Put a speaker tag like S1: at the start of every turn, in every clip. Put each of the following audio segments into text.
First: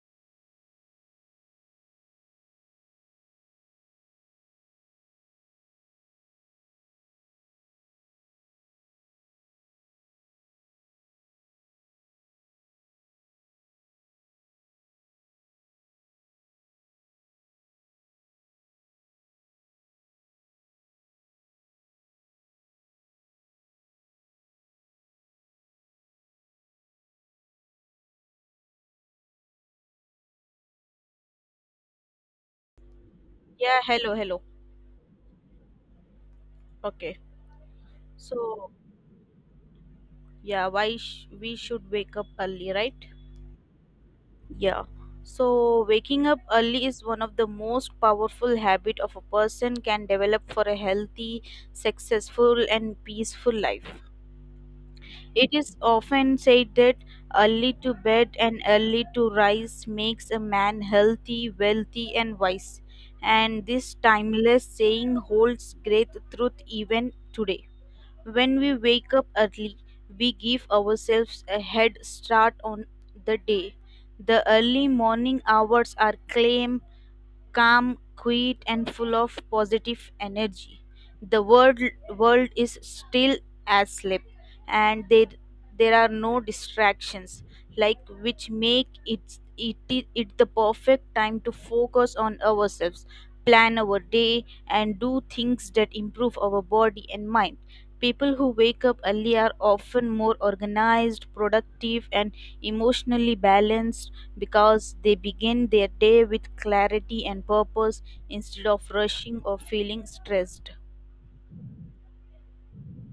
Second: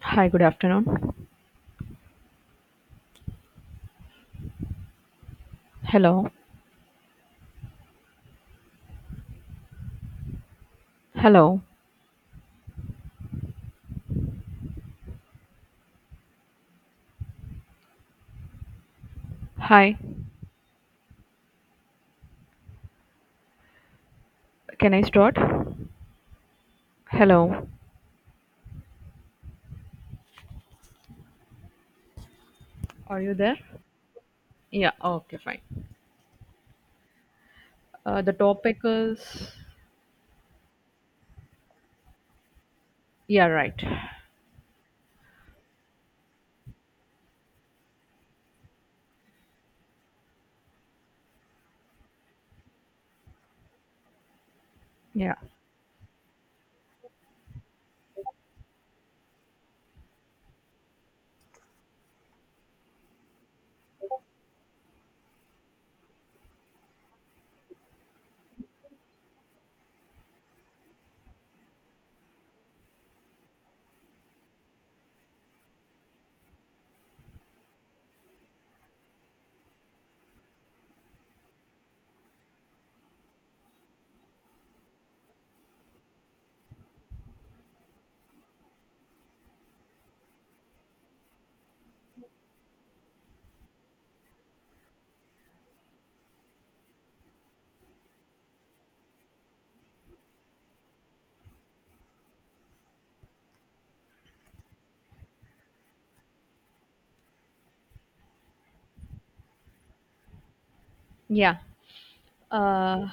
S1: Hi, good afternoon. Hello. Hello. Hi. Can I start? Hello. Are you there?
S2: Yeah, hello, hello.
S1: Yeah, okay, fine.
S2: Okay.
S1: The
S2: So,
S1: topic is.
S2: yeah, why we should wake up early, right?
S1: Yeah, right.
S2: Yeah. So, waking up early is one of the most powerful habit of a person can develop for a healthy, successful and peaceful life.
S1: Yeah.
S2: It is often said that early to bed and early to rise makes a man healthy, wealthy and wise. And this timeless saying holds great truth even today. When we wake up early, we give ourselves a head start on the day. The early morning hours are claimed calm, quiet, and full of positive energy. The world is still as sleep, and there are no distractions, like which make it the perfect time to focus on ourselves, plan our day, and do things that improve our body and mind. People who wake up early are often more organized, productive, and emotionally balanced because they begin their day with clarity and purpose instead of rushing or feeling stressed.
S1: Yeah. Uh,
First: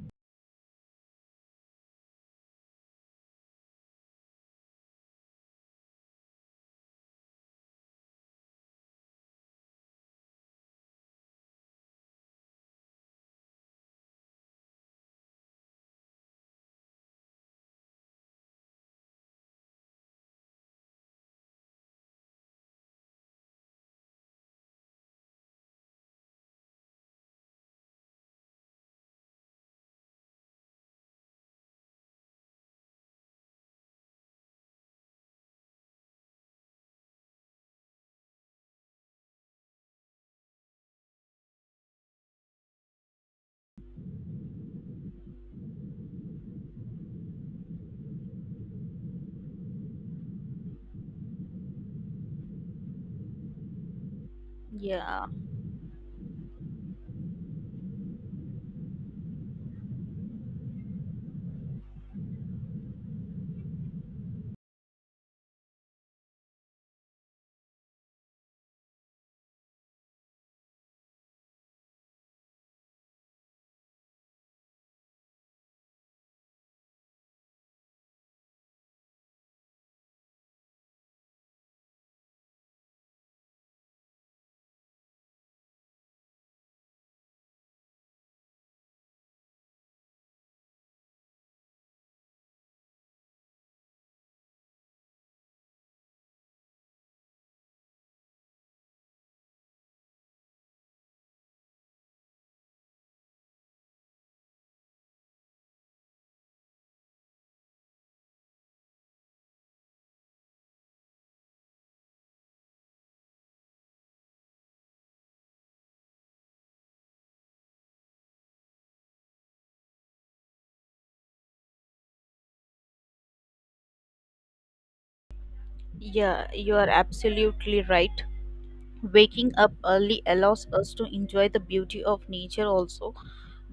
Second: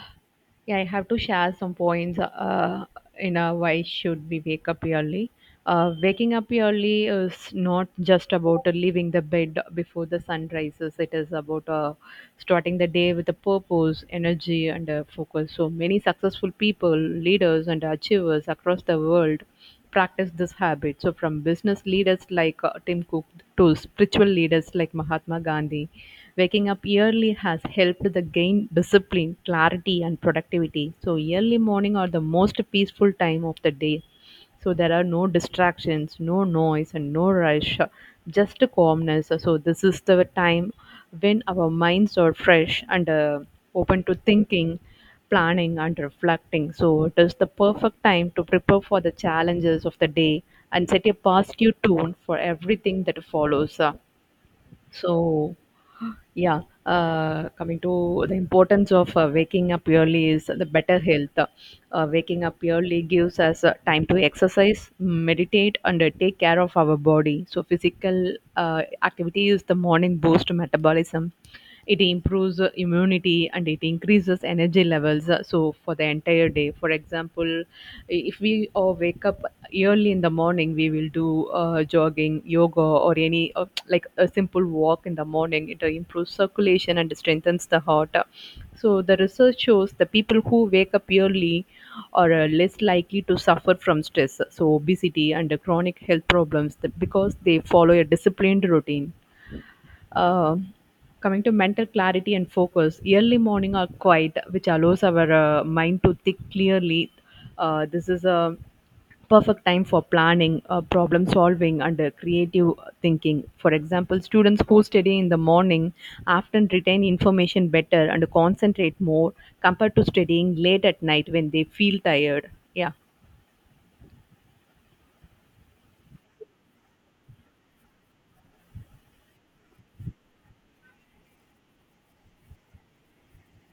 S1: yeah, I have to share some points. You know why should we wake up early? Waking up early is not just about leaving the bed before the sun rises. It is about starting the day with a purpose, energy, and focus. So many successful people, leaders, and achievers across the world practice this habit. So from business leaders like Tim Cook to spiritual leaders like Mahatma Gandhi. Waking up early has helped the gain discipline, clarity, and productivity. So early morning are the most peaceful time of the day. So there are no distractions, no noise, and no rush, just calmness. So this is the time when our minds are fresh and open to thinking, planning, and reflecting. So it is the perfect time to prepare for the challenges of the day and set a positive tone for everything that follows.
S2: Yeah,
S1: So yeah, coming to the importance of waking up early is the better health. Waking up early gives us time to exercise, meditate, and take care of our body. So, physical activity is the morning boost to metabolism. It improves immunity and it increases energy levels, so for the entire day. For example, if we wake up early in the morning, we will do jogging, yoga, or any, like, a simple walk in the morning. It improves circulation and strengthens the heart. So the research shows the people who wake up early are less likely to suffer from stress, so obesity and chronic health problems, because they follow a disciplined routine. uh, Coming to mental clarity and focus, early morning are quiet, which allows our mind to think clearly. This is a perfect time for planning, problem solving, and creative thinking. For example, students who study in the morning often retain information better and concentrate more compared to studying late at night when they feel tired. Yeah.
S2: yeah, you are absolutely right. Waking up early allows us to enjoy the beauty of nature also.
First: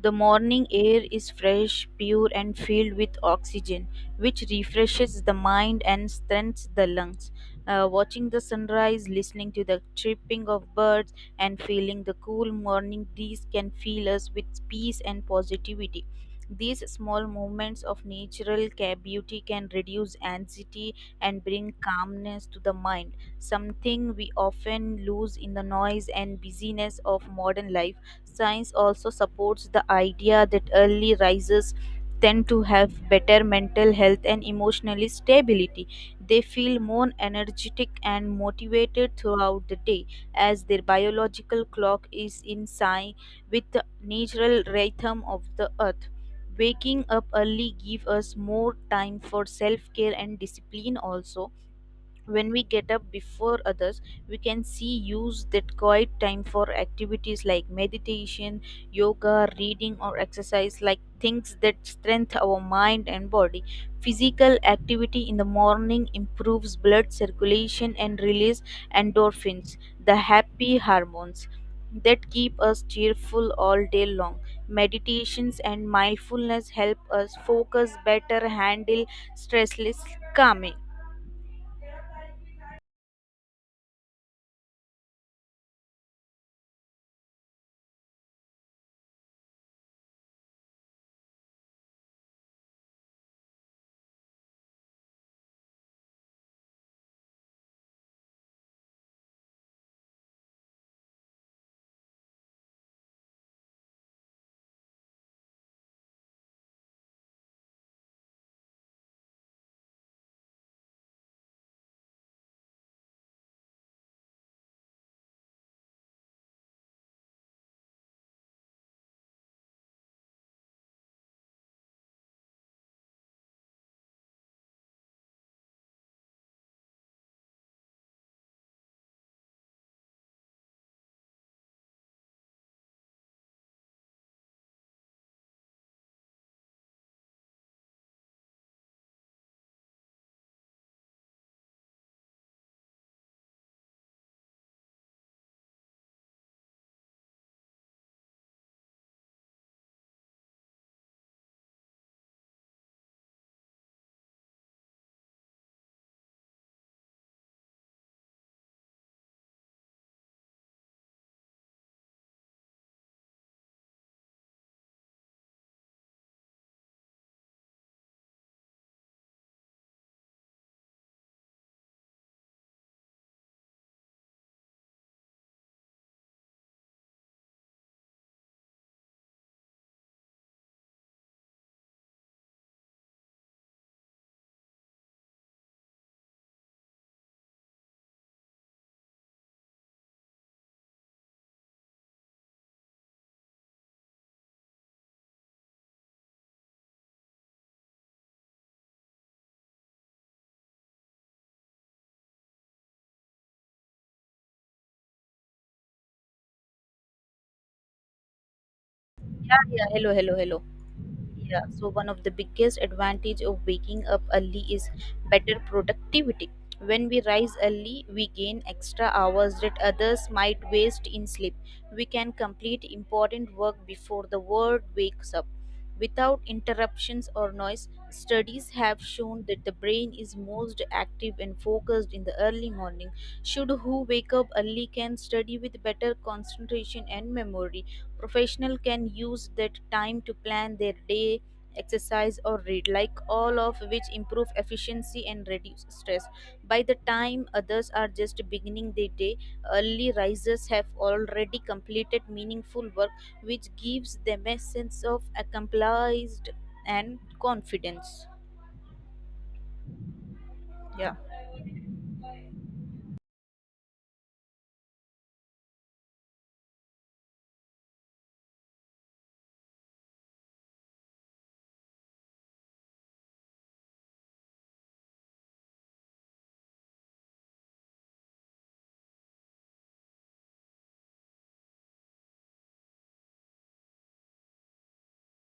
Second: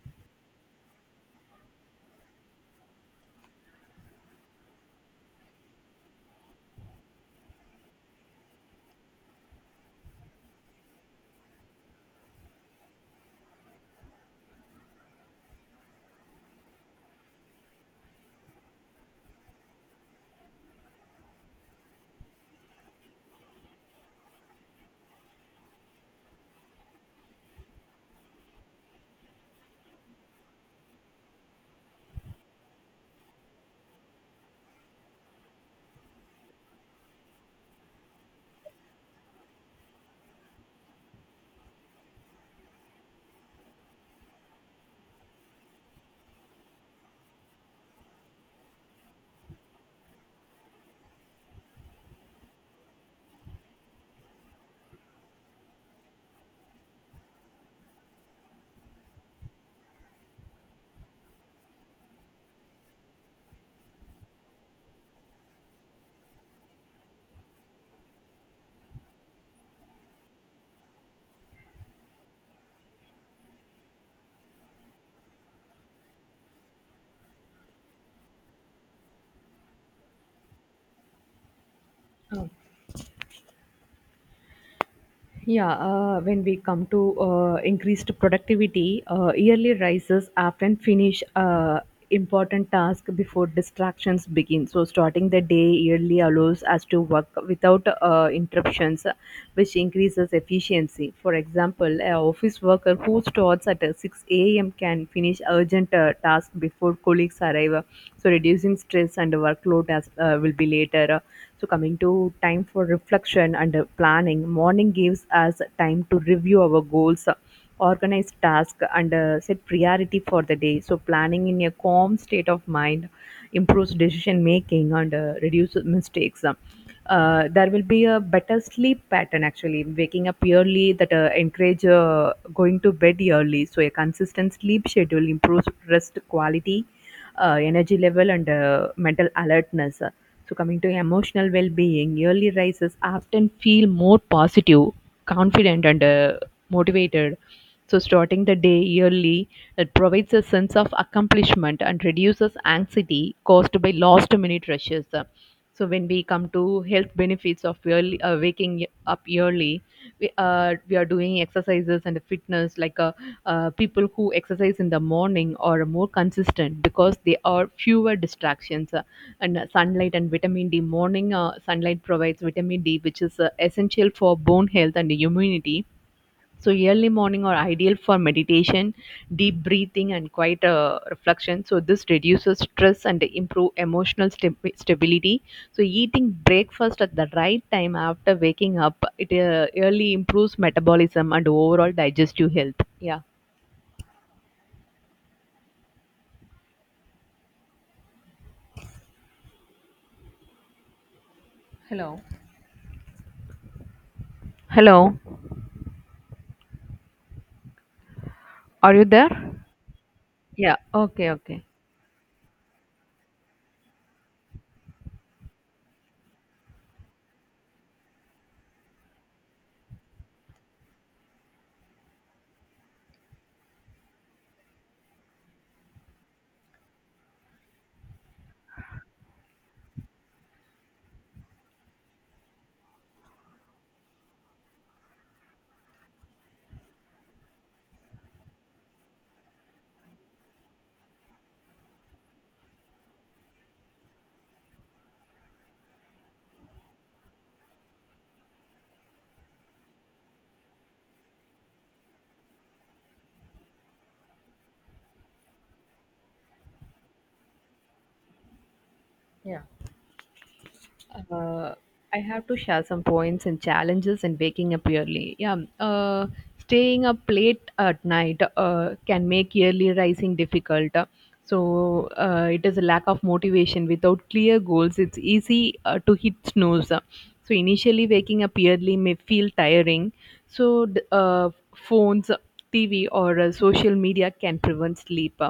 S2: The morning air is fresh, pure, and filled with oxygen, which refreshes the mind and strengthens the lungs. Watching the sunrise, listening to the chirping of birds, and feeling the cool morning breeze can fill us with peace and positivity. These small moments of natural beauty can reduce anxiety and bring calmness to the mind, something we often lose in the noise and busyness of modern life. Science also supports the idea that early risers tend to have better mental health and emotional stability. They feel more energetic and motivated throughout the day as their biological clock is in sync with the natural rhythm of the earth. Waking up early gives us more time for self care and discipline also. When we get up before others, we can see use that quiet time for activities like meditation, yoga, reading or exercise, like things that strengthen our mind and body. Physical activity in the morning improves blood circulation and release endorphins, the happy hormones that keep us cheerful all day long. Meditations and mindfulness help us focus better, handle stressless, calming.
S1: Yeah, when we come to increased productivity, yearly rises often finish important task before distractions begin. So starting the day early allows us to work without interruptions, which increases efficiency. For example, an office worker who starts at 6 a.m. can finish urgent tasks before colleagues arrive, so reducing stress and workload as will be later. So, coming to time for reflection and planning, morning gives us time to review our goals, organize tasks, and set priority for the day. So, planning in a calm state of mind improves decision making and reduces mistakes. There will be a better sleep pattern. Actually, waking up early, that encourage going to bed early. So a consistent sleep schedule improves rest quality, energy level, and mental alertness. So, coming to emotional well being, early rises often feel more positive, confident, and motivated. So, starting the day early, it provides a sense of accomplishment and reduces anxiety caused by last minute rushes. So when we come to health benefits of early, waking up early, we are doing exercises and fitness, like, people who exercise in the morning are more consistent because they are fewer distractions, and sunlight and vitamin D. Morning sunlight provides vitamin D, which is essential for bone health and immunity. So early morning are ideal for meditation, deep breathing, and quiet reflection. So this reduces stress and improve emotional stability. So eating breakfast at the right time after waking up, it, early, improves metabolism and overall digestive health. Yeah. Hello. Hello, are you there?
S2: Yeah, yeah. Hello, hello, hello.
S1: Yeah. Okay.
S2: Yeah.
S1: Okay.
S2: So one of the biggest advantage of waking up early is better productivity. When we rise early, we gain extra hours that others might waste in sleep. We can complete important work before the world wakes up. Without interruptions or noise, studies have shown that the brain is most active and focused in the early morning. Should who wake up early can study with better concentration and memory. Professional can use that time to plan their day, exercise or read, like all of which improve efficiency and reduce stress. By the time others are just beginning their day, early risers have already completed meaningful work, which gives them a sense of accomplished and confidence.
S1: Yeah.
S2: Yeah.
S1: Uh, I have to share some points and challenges in waking up early. Yeah, staying up late at night can make early rising difficult. So, it is a lack of motivation. Without clear goals, it's easy to hit snooze. So initially, waking up early may feel tiring. So, phones, TV, or social media can prevent sleep.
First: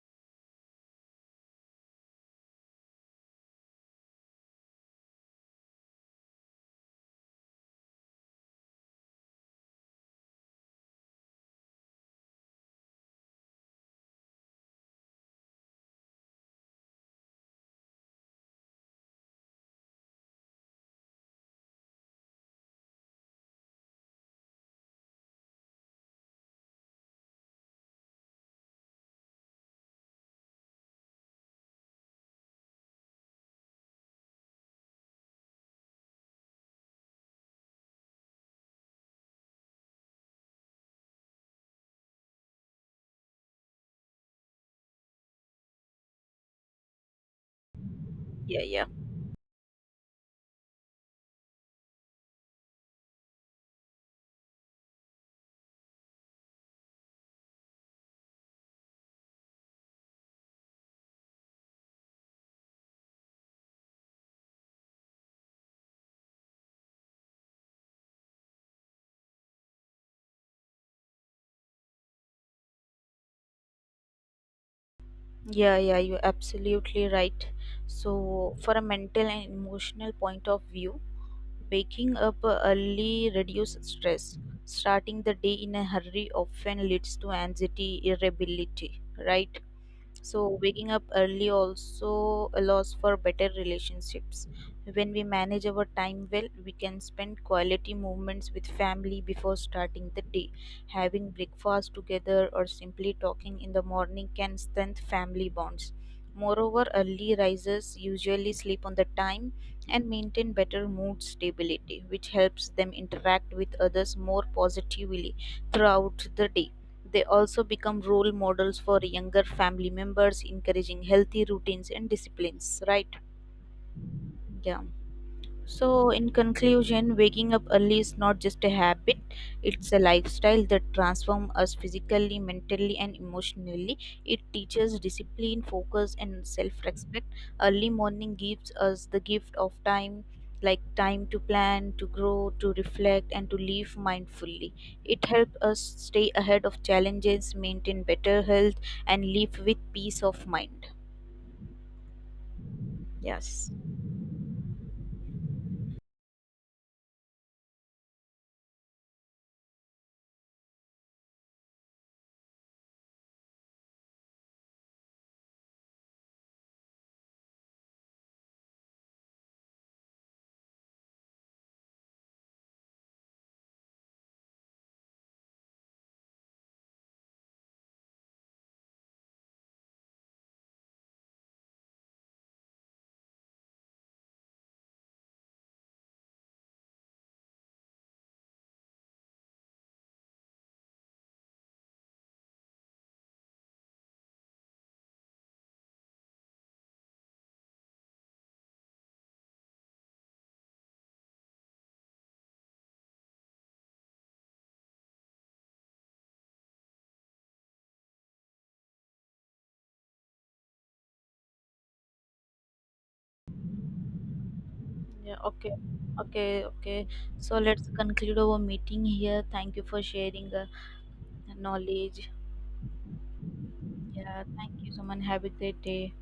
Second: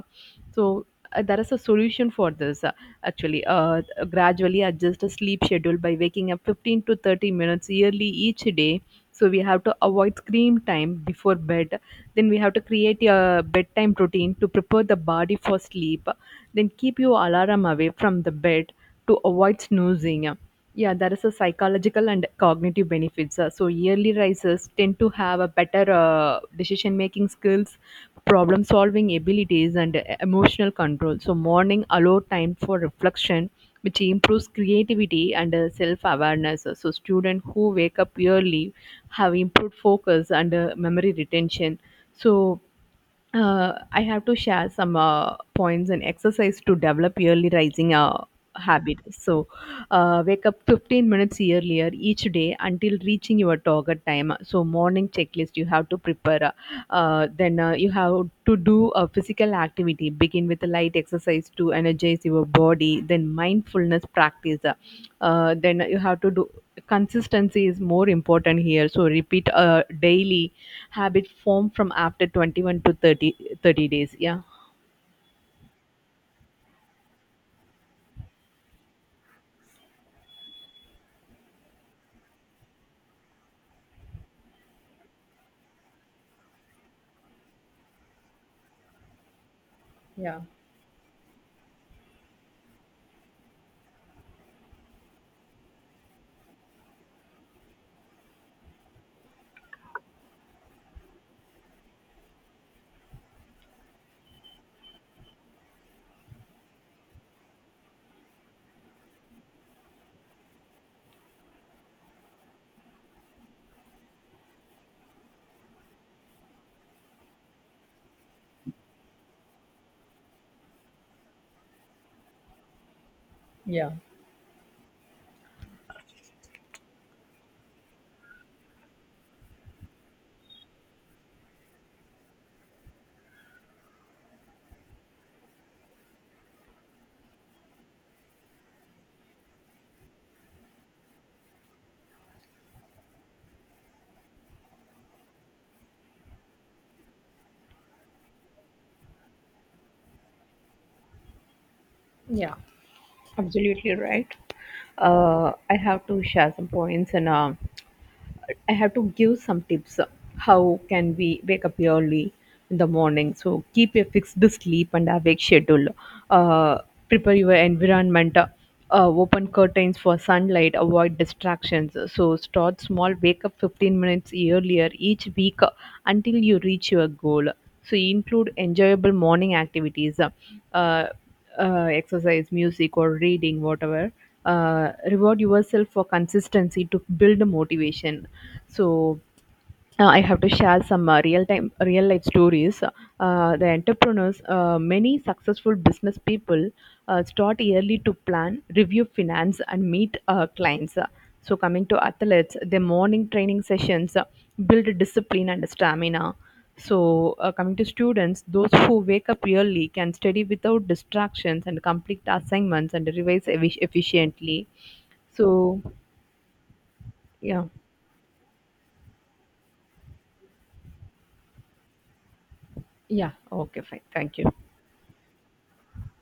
S1: So, there is a solution for this. Actually, gradually adjust the sleep schedule by waking up 15 to 30 minutes yearly each day. So we have to avoid screen time before bed, then we have to create a bedtime routine to prepare the body for sleep, then keep your alarm away from the bed to avoid snoozing. Yeah, there is a psychological and cognitive benefits. So yearly risers tend to have a better decision making skills, problem-solving abilities, and emotional control. So morning allow time for reflection, which improves creativity and self-awareness. So students who wake up early have improved focus and memory retention. So, I have to share some points and exercise to develop early rising
S2: Yeah, yeah.
S1: habit. So, wake up 15 minutes earlier each day until reaching your target time. So, morning checklist you have to prepare. Then, you have to do a physical activity, begin with a light exercise to energize your body, then mindfulness practice. Then you have to do consistency. Is more important here, so repeat a daily habit. Form from after 21 to thirty days. Yeah.
S2: Yeah, yeah, you're absolutely right. So, for a mental and emotional point of view, waking up early reduces stress. Starting the day in a hurry often leads to anxiety, irritability, right?
S1: Yeah,
S2: So waking up early also allows for better relationships. When we manage our time well, we can spend quality moments with family before starting the day. Having breakfast together or simply talking in the morning can strengthen family bonds. Moreover, early risers usually sleep on the time and maintain better mood stability, which helps them interact with others more positively throughout the day. They also become role models for younger family members, encouraging healthy routines and disciplines, right? Yeah. So, in conclusion, waking up early is not just a habit, it's a lifestyle that transforms us physically, mentally, and emotionally. It teaches discipline, focus, and self respect. Early morning gives us the gift of time, like time to plan, to grow, to reflect, and to live mindfully. It helps us stay ahead of challenges, maintain better health, and live with peace of mind.
S1: yeah,
S2: Yes.
S1: absolutely right. I have to share some points, and I have to give some tips. How can we wake up early in the morning? So keep a fixed sleep and awake schedule. Uh, Prepare your environment. Open curtains for sunlight. Avoid distractions. So start small. Wake up 15 minutes earlier each week, until you reach your goal. So include enjoyable morning activities. Uh, Exercise, music, or reading, whatever. Reward yourself for consistency to build the motivation. So, I have to share some real time, real life stories. The entrepreneurs, many successful business people start early to plan, review finance, and meet clients. So, coming to athletes, the morning training sessions build discipline and stamina. So, coming to students, those who wake up early can study without distractions and complete assignments and revise efficiently.
S2: Yeah, okay.
S1: So,
S2: Okay, okay. So
S1: yeah,
S2: let's conclude our meeting here. Thank you for sharing knowledge.
S1: yeah, okay, fine, thank
S2: Yeah,
S1: you.
S2: thank you, someone. Have a great day.